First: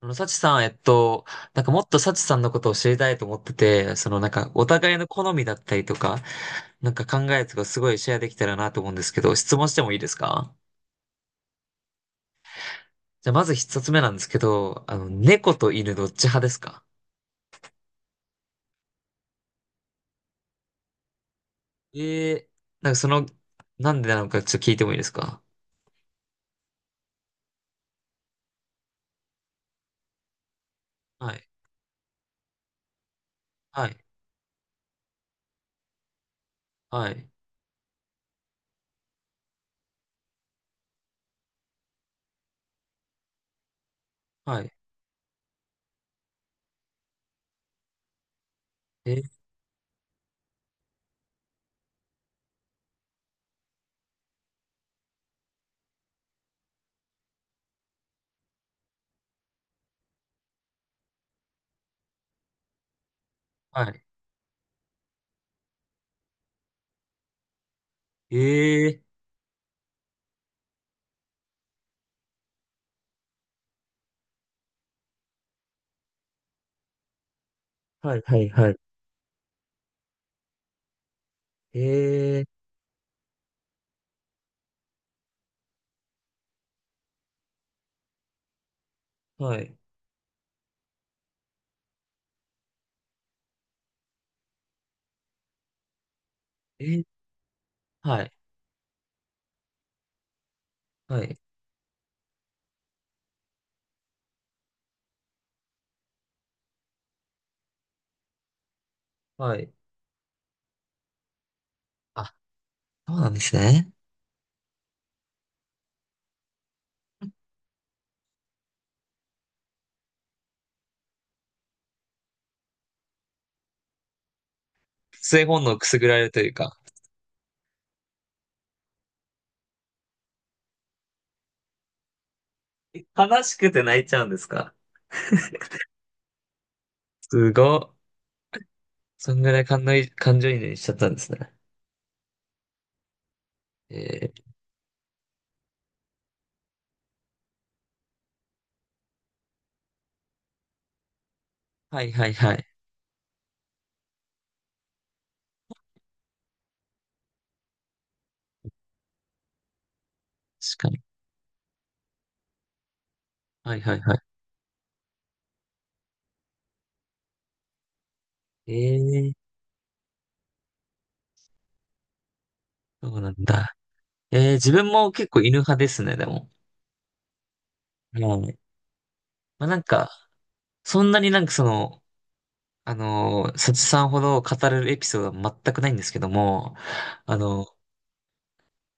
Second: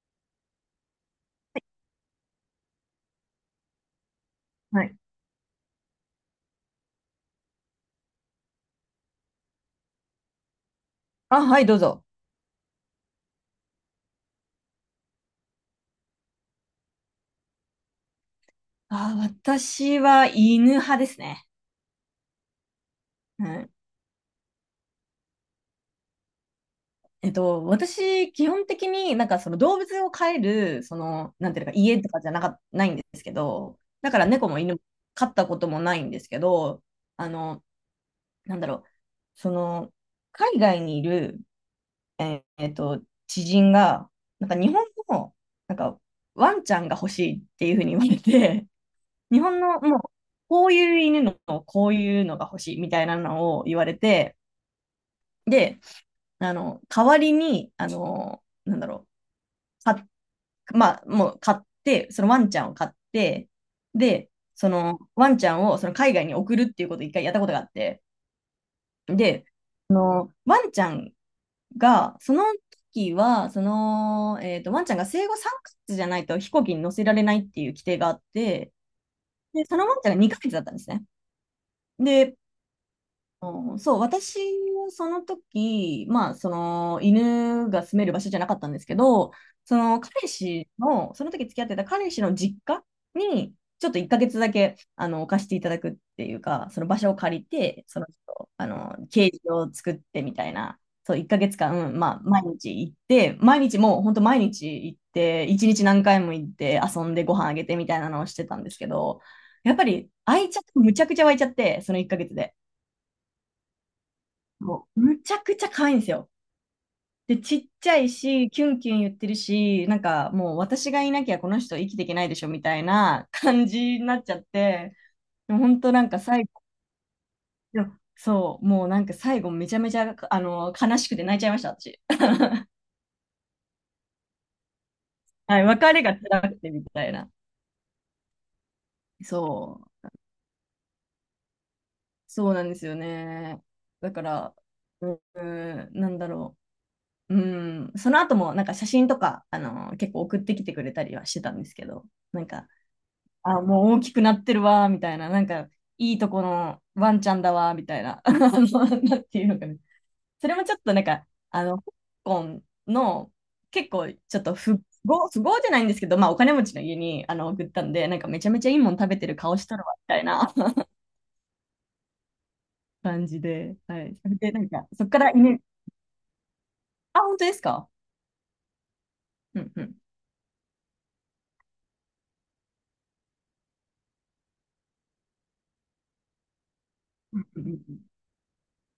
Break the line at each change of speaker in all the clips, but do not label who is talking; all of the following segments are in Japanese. サチさん、なんかもっとサチさんのことを知りたいと思ってて、そのなんかお
は
互
い。
いの好みだったりとか、なんか考えとかすごいシェアできたらなと思うんですけど、質問してもいいですか？
あ、はい、どうぞ。
じゃあまず一つ目なんですけど、猫と犬どっち派ですか？
あ、私は犬派ですね。
ええー、なんかその、
うん。
なんでなのかちょっと聞いてもいいですか？
私、基本的になんかその動物を飼える、
はい、
なんていうのか、家とかじゃなか、ないんですけど、
はい、
だから猫も犬も飼ったこともないんですけど、
はい、
あの、なんだろう、その、海外にいる、えーえっと、知人が、なんか
は
日
い、
本の、なんか、ワンちゃんが欲しいっていうふうに言われて、
えー、
日本のもう、こういう犬の、こういうのが欲しいみたいなのを言われて、で、代わりに、なんだろう、か、まあ、もう買って、そのワンちゃんを買って、
はい、
で、そのワンちゃんをその海外に送るっていうことを一回やったことがあって、
ええ
で、ワンちゃんが、その時は、その、ワンちゃんが生後3ヶ月じゃないと飛行機に乗せられないっていう規定が
ー、
あ
は
っ
い、はい、は
て、
い、
で、そのワンちゃんが2ヶ月だったんですね。で、
ええ
うんそう、私はその時、まあ、その犬が住める場所じゃなかったんですけど、
ー、はい、
その彼氏の、その時付き合ってた彼氏の実家に、ちょっと1ヶ月だけ、貸していただくっていうか、そ
え
の場
ー、
所を借りて、その
はい、
人、ケージを作ってみたいな、そう、
は
1
い、
ヶ月間、まあ、毎日行って、毎日もう本当毎日行って、1日何回も行って遊んでご飯あげてみたいなのをしてたんですけど、
はい。
やっぱり、愛着、むちゃくちゃ湧いちゃって、その1ヶ
あ、
月で。
そうなんですね。
もうむちゃくちゃ可愛いんですよ。で、ちっちゃいし、キュンキュン言ってるし、なんかもう私がいなきゃこの人生きていけないでしょみたいな感じになっちゃって、
性
でも
本能
本
く
当
す
な
ぐ
ん
ら
か
れると
最
いう
後、
か、
でもそう、もうなんか最後めちゃめちゃ、悲しくて泣いちゃいました、私。
悲しくて泣いちゃうんですか？
はい、別れが辛くてみたいな。
すごっ。そんぐらい感
そ
の
う、
感情移入しちゃったんですね。
そうなんですよね。
え
だか
ー、
ら、うーん、なんだろう。うん、その後もなんか写真とか、結構送ってきてくれたりはしてたんですけ
は
ど、
いはい
なん
は
か、
い。
あ、もう大きくなってるわ、みたいな、なんか、いいとこのワンちゃんだわ、みたいな、あのなんていうのかな。それもちょ
確
っ
か
と
に。
なんか、香港の、
はい
結
はい
構、
は
ちょっと不合じゃないんですけど、まあ、お金持ちの家に、送ったんで、なんか、めちゃめちゃ
い。
いいもん食べて
えー、
る顔しとるわ、みたいな
そう
感
なん
じ
だ。
で、はい。それ
えー、
で、なん
自分
か、そっ
も
か
結
ら
構犬
犬
派ですね、でも。
あ、本当ですか。
はい。
う
まあ
ん
なん
うん。
か、そんなになんかその、サチさんほど語れるエピソードは全くないんですけども、あ
う
の、
ん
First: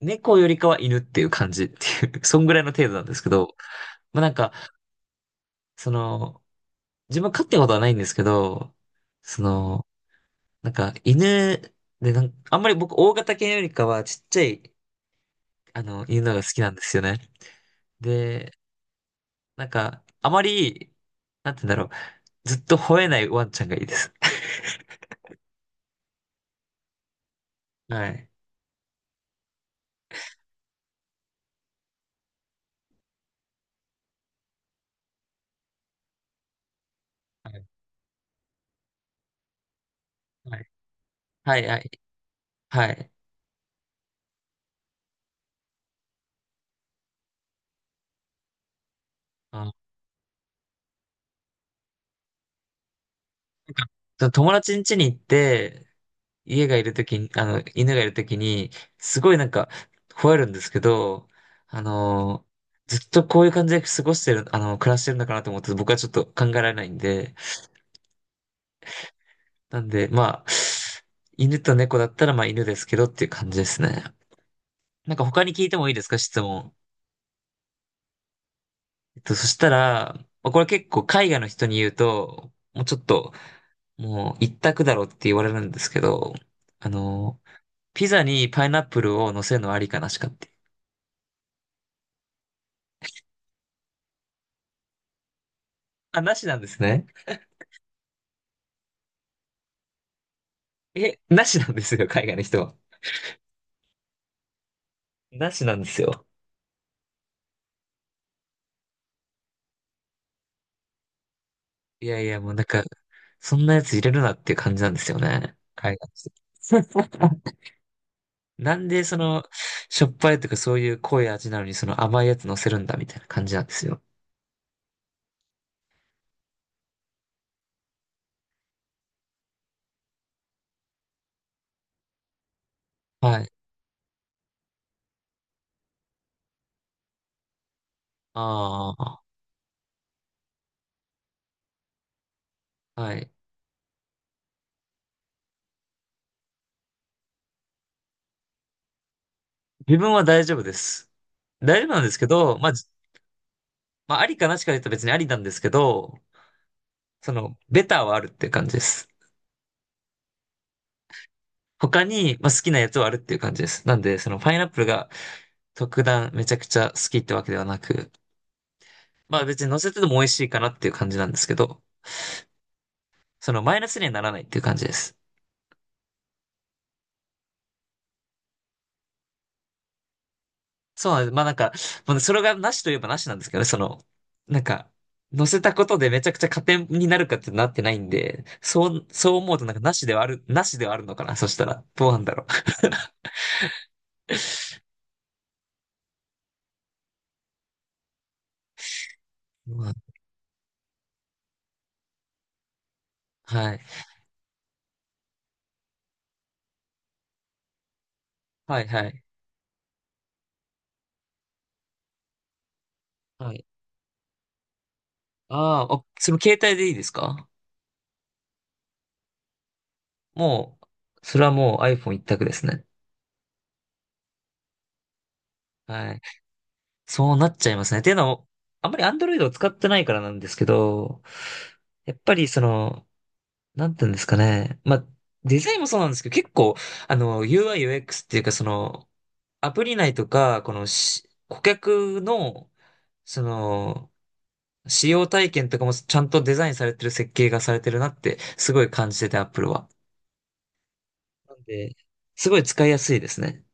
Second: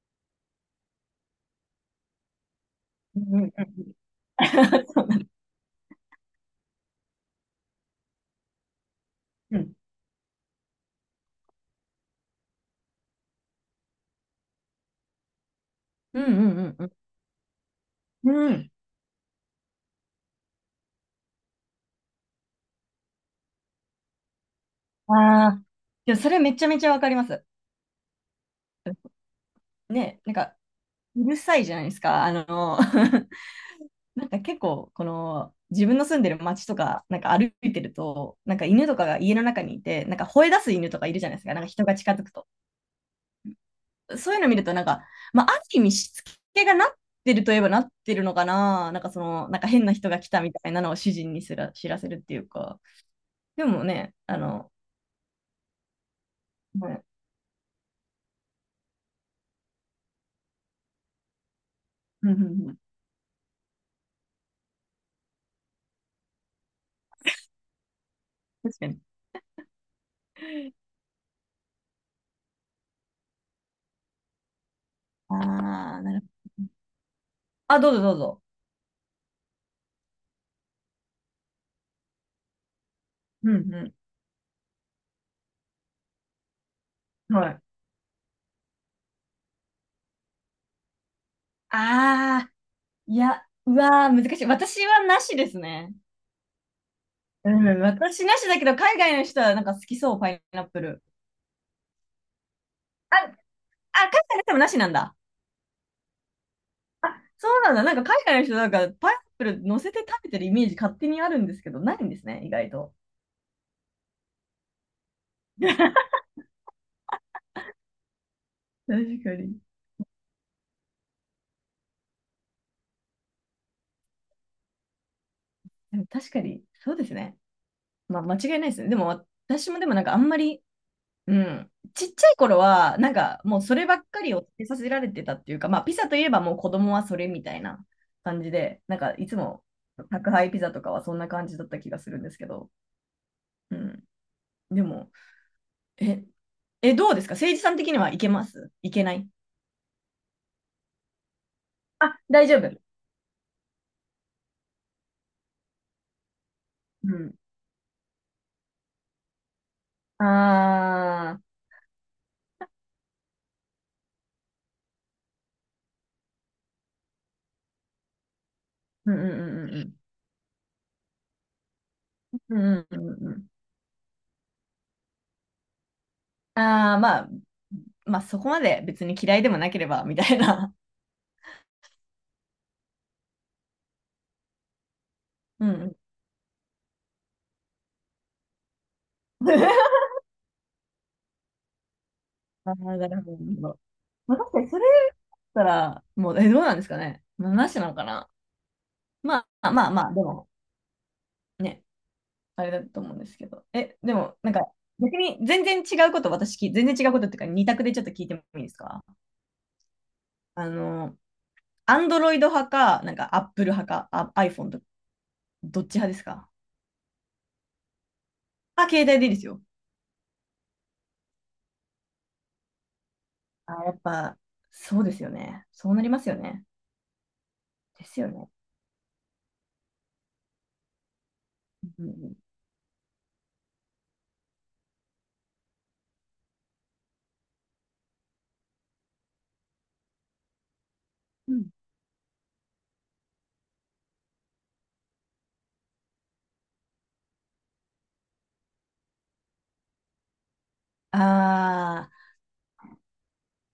猫よりかは犬っていう感じっていう、そんぐらいの程度なんで
う
すけ
んうん。
ど、まあなんか、
そうなん、
その、自分飼ってことはないんですけど、そ
うん
の、なんか犬でなんか、あんまり僕大型犬よりかはちっちゃい、
う
犬
んう
のが好きなん
ん
で
うん
すよね。
うん。う
で、
ん。
なんか、あまり、なんて言うんだろう、ずっと吠えないワンちゃんがいいです。
ああ。でも、それめちゃめちゃわかります。
はい。
ね、なんか、うるさいじゃないですか。なんか結構、この、自分の住んでる街とか、なんか
は
歩
い。
いてると、なんか犬とかが家の中にいて、なんか吠え
は
出
い。
す犬とかいるじゃないですか。
は
なん
い。
か
は
人
い。
が近づくと。
はい。
そういうの見ると、なんか、まあ、ある意味しつけがなってるといえばなってるのかな。なんかその、なん
あ、
か変な人が来たみたいなのを主人にすら知らせるっていうか。でもね、
その友達ん家に行って、家がい
は
る
い、
ときに、犬がいるときに、すごいなんか、吠えるんですけど、あ
うんうん
の
うん。
ずっとこういう感じで過ごしてる、暮らしてるのかなと思って、僕はちょっと考えられないんで、
確かに。
なんで、まあ、犬と猫だったら、まあ犬ですけどっていう感じですね。なんか
あ
他に聞いてもいいで
あ、
す
な
か、
る
質
ほど。
問。
あ、どうぞどうぞ。
そしたら、まあこれ結構海外の人に言うと、もうちょっと、
うんう
もう一択だろうって言われるんですけど、あ
ん。
の
はい。
ピザにパイナップルを乗せるのはありかなしかって。
ああ。いや、うわー、難しい。私はなしですね。
あ、なしなんですね。
うん、私なしだけど、海外の人はなんか好きそう、パイナップル。
え、なしなんですよ、海外の人は。
あ、海外の人もなしなんだ。
なしなんですよ。
あ、そうなんだ。なんか海外の人なんかパイナップル乗せて食べてるイメージ勝手にあるんですけど、ない
い
んで
やい
す
や、
ね、
も
意
うなん
外
か、
と。
そんなやつ入れるなっていう感じなんですよね。海外の人。なんでそ
確か
の、
に。
しょっぱいとかそういう濃い味なのにその甘いやつ乗せるんだみたいな感じなんですよ。
でも確かに、そうですね。まあ、間違いないですね。でも、私もでもなんかあんまり、うん。ちっちゃい頃は、なん
は
か
い。
もうそればっかりを食べさせられてたっていうか、まあピザといえばもう子供はそれみたいな感じで、なんか
あ
いつも宅配ピザとかはそんな感じだった気がするんですけど、
あ、はい。
うん。でも、え、どうですか、誠治さん的にはいけますいけない、
自分は大丈夫です。大丈夫なんです
あ、
け
大丈
ど、まあ、
夫。
まあ、ありかなしか言うと別にありなんですけど、
う
そ
ん。
の、ベターはあるっていう感じです。
ああ、
他に、まあ、好きなやつはあるっていう感じです。なんで、その、パイナップルが特段めちゃくちゃ好きってわけではなく、
うん
まあ別に乗
う
せて
ん
ても美味しいかなっていう感じなんですけど、
うんうんうん。うんうんうんうん。
そのマイナスにはならないっていう感じです。
ああ、まあ、まあそこまで別に嫌いでもなければみたいな。
そうなんです。まあなんか、まあ、それがなしといえばなしなんですけどね、その、なんか、乗せ
うん
た
う
こと
ん。
でめちゃくちゃ加点になるかってなってないんで、そう、そう思うとなんかな しではある、なしではあるのかな、そしたら。どうなんだろ
ああ、なるほど。それたら、もう、え、どうなんですかね。なしなのかな。まあ
う。う
まあ
ん、
まあ、でも、ね、あれだと思うんですけど。
はい。
え、でも、なんか、逆に全然違うこと、私聞い、全然違うことっていうか、二択でちょっと聞いてもいいです
はい
か。
はい。
あの、アンドロイド派か、なんか、アッ
はい。
プル派か、あ iPhone と、ど
あ
っ
ー
ち
あ、
派です
その
か。
携帯でいいですか？
あ、携帯でいいですよ。
もう、それはもう iPhone 一択ですね。
あ、やっぱ、そうですよね。そうなり
はい。
ますよね。
そうなっちゃいますね。っ
で
ていう
す
の
よ
も、
ね。
あんまり Android を使ってないからなんですけど、
う
やっぱ
ん
りその、なんていうんですかね。まあ、デザインもそうなんですけど、結構、UI、UX っていうか、その、アプリ内とか、この
う
顧
ん。
客の、その、使用体験とかもちゃんとデザインされてる設計がされてるなって、すごい感じてて、Apple は。
あ
なんで、
ー
すごい使いやすいですね。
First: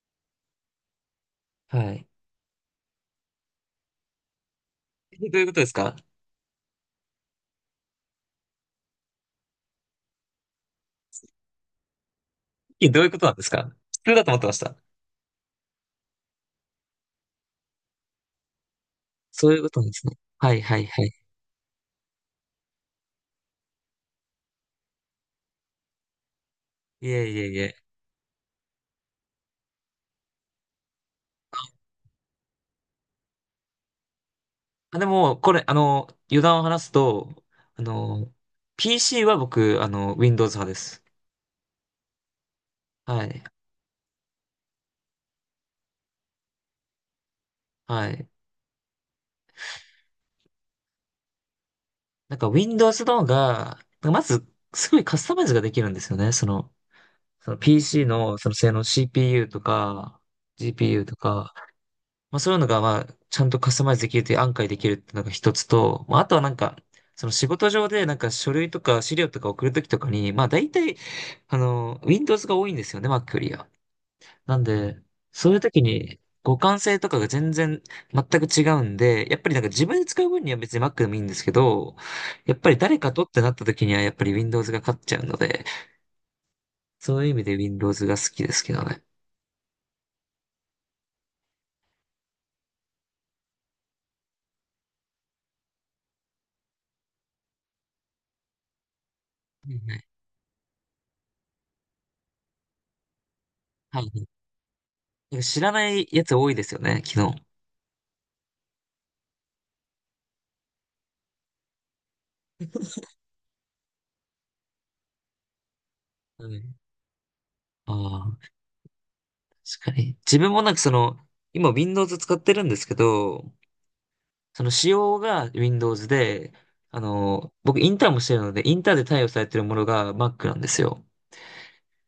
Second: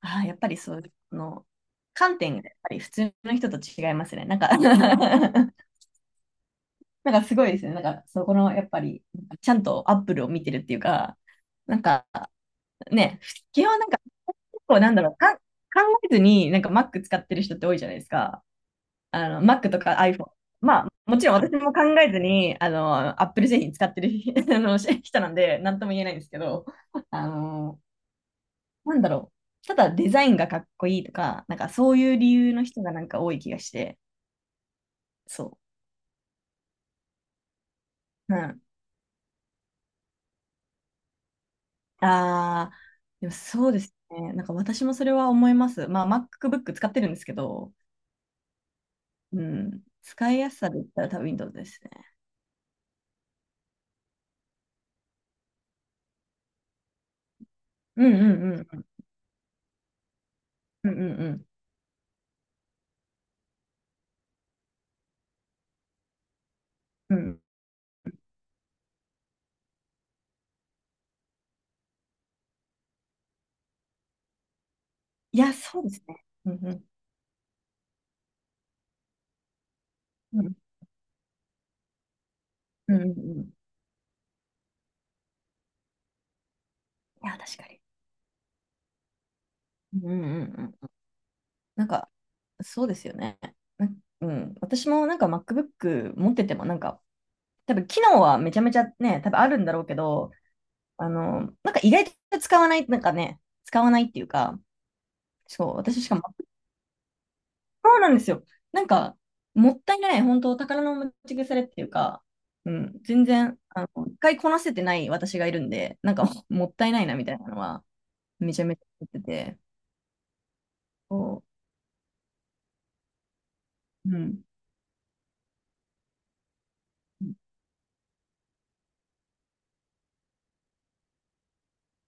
あー、やっぱりそう、その
はい。
観点がやっぱり普通の人と違いますね。なんか
え、どういうこと ですか？
なんかすごいですね。なんか、そこの、やっぱり、ちゃんとアップルを見てるっていうか、なんか、
え、どういうこ
ね、
となんです
基
か？
本なんか、
普通だと思ってまし
結
た。
構なんだろう、考えずに、なんか Mac 使ってる人って多いじゃないですか。
そういう
Mac
こ
と
となんで
か
すね。
iPhone。
はいは
ま
い
あ、
はい。
もちろん私も考えずに、Apple 製品使ってる あのし人なんで、なんとも言えないんですけど、
い
あ
えいえいえ。
の、なんだろう。ただデザインがかっこいいとか、なんかそういう理由の人がなんか多い気がして、
あ、でも、こ
そ
れ、余談を話すと、あの、
う。うん、
PC は僕、Windows 派です。
ああ、
は
でも
い。
そうですね。なんか私もそれは思います。まあ、MacBook 使ってるんですけど、
はい。
うん、使いやすさで言ったら多分 Windows ですね。
なんか Windows の方が、まず、すごいカスタマイズができるんですよね。その、
う
PC
んう
の、その
ん
性
う
能
ん
CPU とか、
うんう
GPU と
ん
か、まあそういうのが、まあ、ちゃんとカスタマイズできるという案外できるっていうのが一つと、まああとはなんか、
うんう
その
ん。
仕事上でなんか書類とか資料とか送るときとかに、まあ大体、Windows が多いんですよね、Mac よりは。なんで、
い
そ
や、
ういうと
そ
き
うです
に
ね。うん
互
う
換
ん
性とかが全然全く違うんで、やっぱりなんか自分で使う分
う
に
ん
は別に Mac でもいいんですけど、やっぱり
う
誰
んうん
かとって
うん。
な
い
ったときにはやっぱり Windows が勝っちゃうので、そういう
や、
意味で
確かに。
Windows が好きですけどね。
うんうんうんうん。なんか、そうですよね。な、うん、私もなんか MacBook 持ってても、なんか、多分機能はめちゃめちゃね、多分あるん
は
だ
い
ろう
は
け
い。
ど、なんか意外と使わない、なんかね、使わな
はい
い
は
ってい
い。
うか、
なんか知
そ
ら
う、
な
私
い
しかも
やつ多いですよね、昨日。
そうなんですよ。なんか、もったいない、本当宝の持ち腐れっていうか、うん、全然、一回こなせてない私がいるんで、なんか、
は い。
もったいないなみたいなのは、
ああ、
めちゃめちゃ思ってて、
確かに。自分もなんかその、
そ
今 Windows 使ってるんですけど、
う、うん。
その仕様が Windows で、僕インターンもしてるので、インターンで対応されてるものが Mac なんですよ。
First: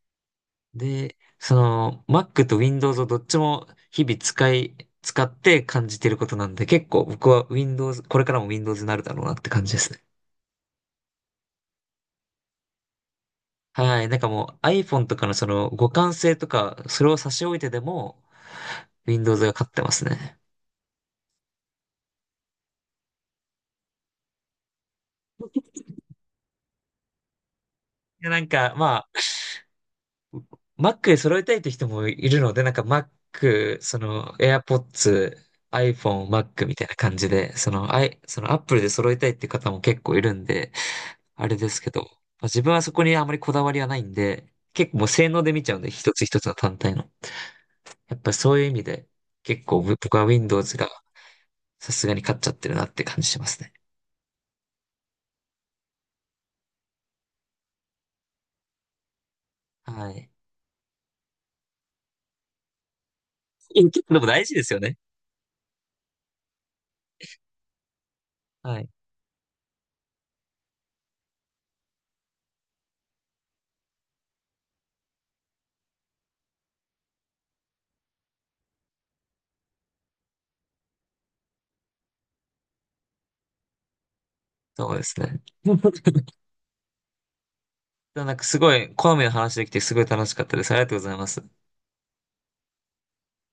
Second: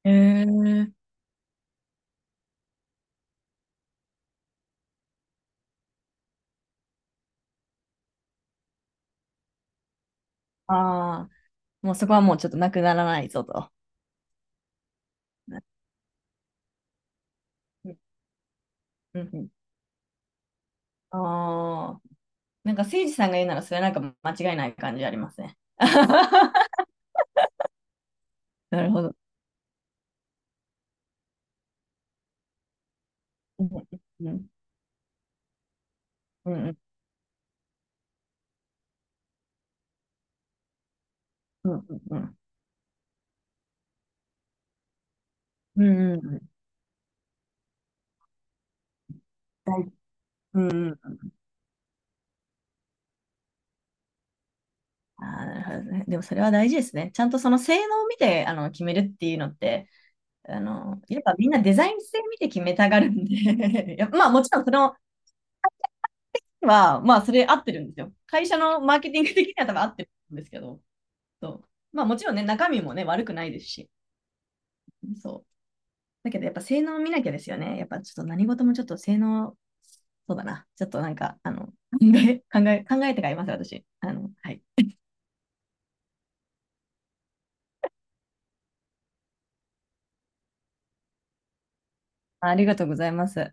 へえ。
で、その Mac と Windows をどっちも日々使って感じてることなんで、結構僕は Windows、これからも Windows になるだろうなって感じですね。
ああ、もうそこはもうちょっとなくならないぞと。
はい。なんかもう iPhone とかのそ
う
の互換性とか、それを差し置いてで
ん
も
う
Windows
ん、
が勝ってますね。
ああ、なんかせいじさんが言うならそれはなんか間違いない感じありますね。
いや、なんか、
なるほど。
Mac で揃えたいって人もいるので、なんか
う
Mac、
ん
そ
う
の
ん
AirPods、iPhone、
う
Mac み
ん
たいな感じで、その、その Apple で揃えたいって方も結構いるんで、あれ
う
で
んう
す
ん
けど、ま
うん
あ、自分はそこにあまりこだわりはないんで、結構もう性能で見ちゃうん
うん
で、
うん
一
う
つ
んうんう
一
ん
つの単体の。やっぱりそういう意味で、結構僕は
う
Windows が
んうん、
さすがに勝っちゃってるなって感じしますね。
ああ、なるほどね。でもそれは大事ですね。ちゃんとその性能を見てあの決めるっていうのって、
はい。
やっぱみんなデザイン性見て決めたがるん
いや
で い
結
や
構で
ま
も
あも
大
ち
事
ろ
で
んそ
すよ
の
ね。
は、まあそれ合ってるんですよ。会社
は
の
い。
マーケティング的には多分合ってるんですけど、そう。まあもちろんね、中身もね、悪くないですし、そう。だけどやっぱ性能を見なきゃですよね。やっぱちょっと何事もちょっと性能、そうだな。ちょっとなんか、考えて買います、私。はい。
そうですね。なんかすごい、好みの話できてすごい楽しかったです。ありがとうございます。
ありがとうございます。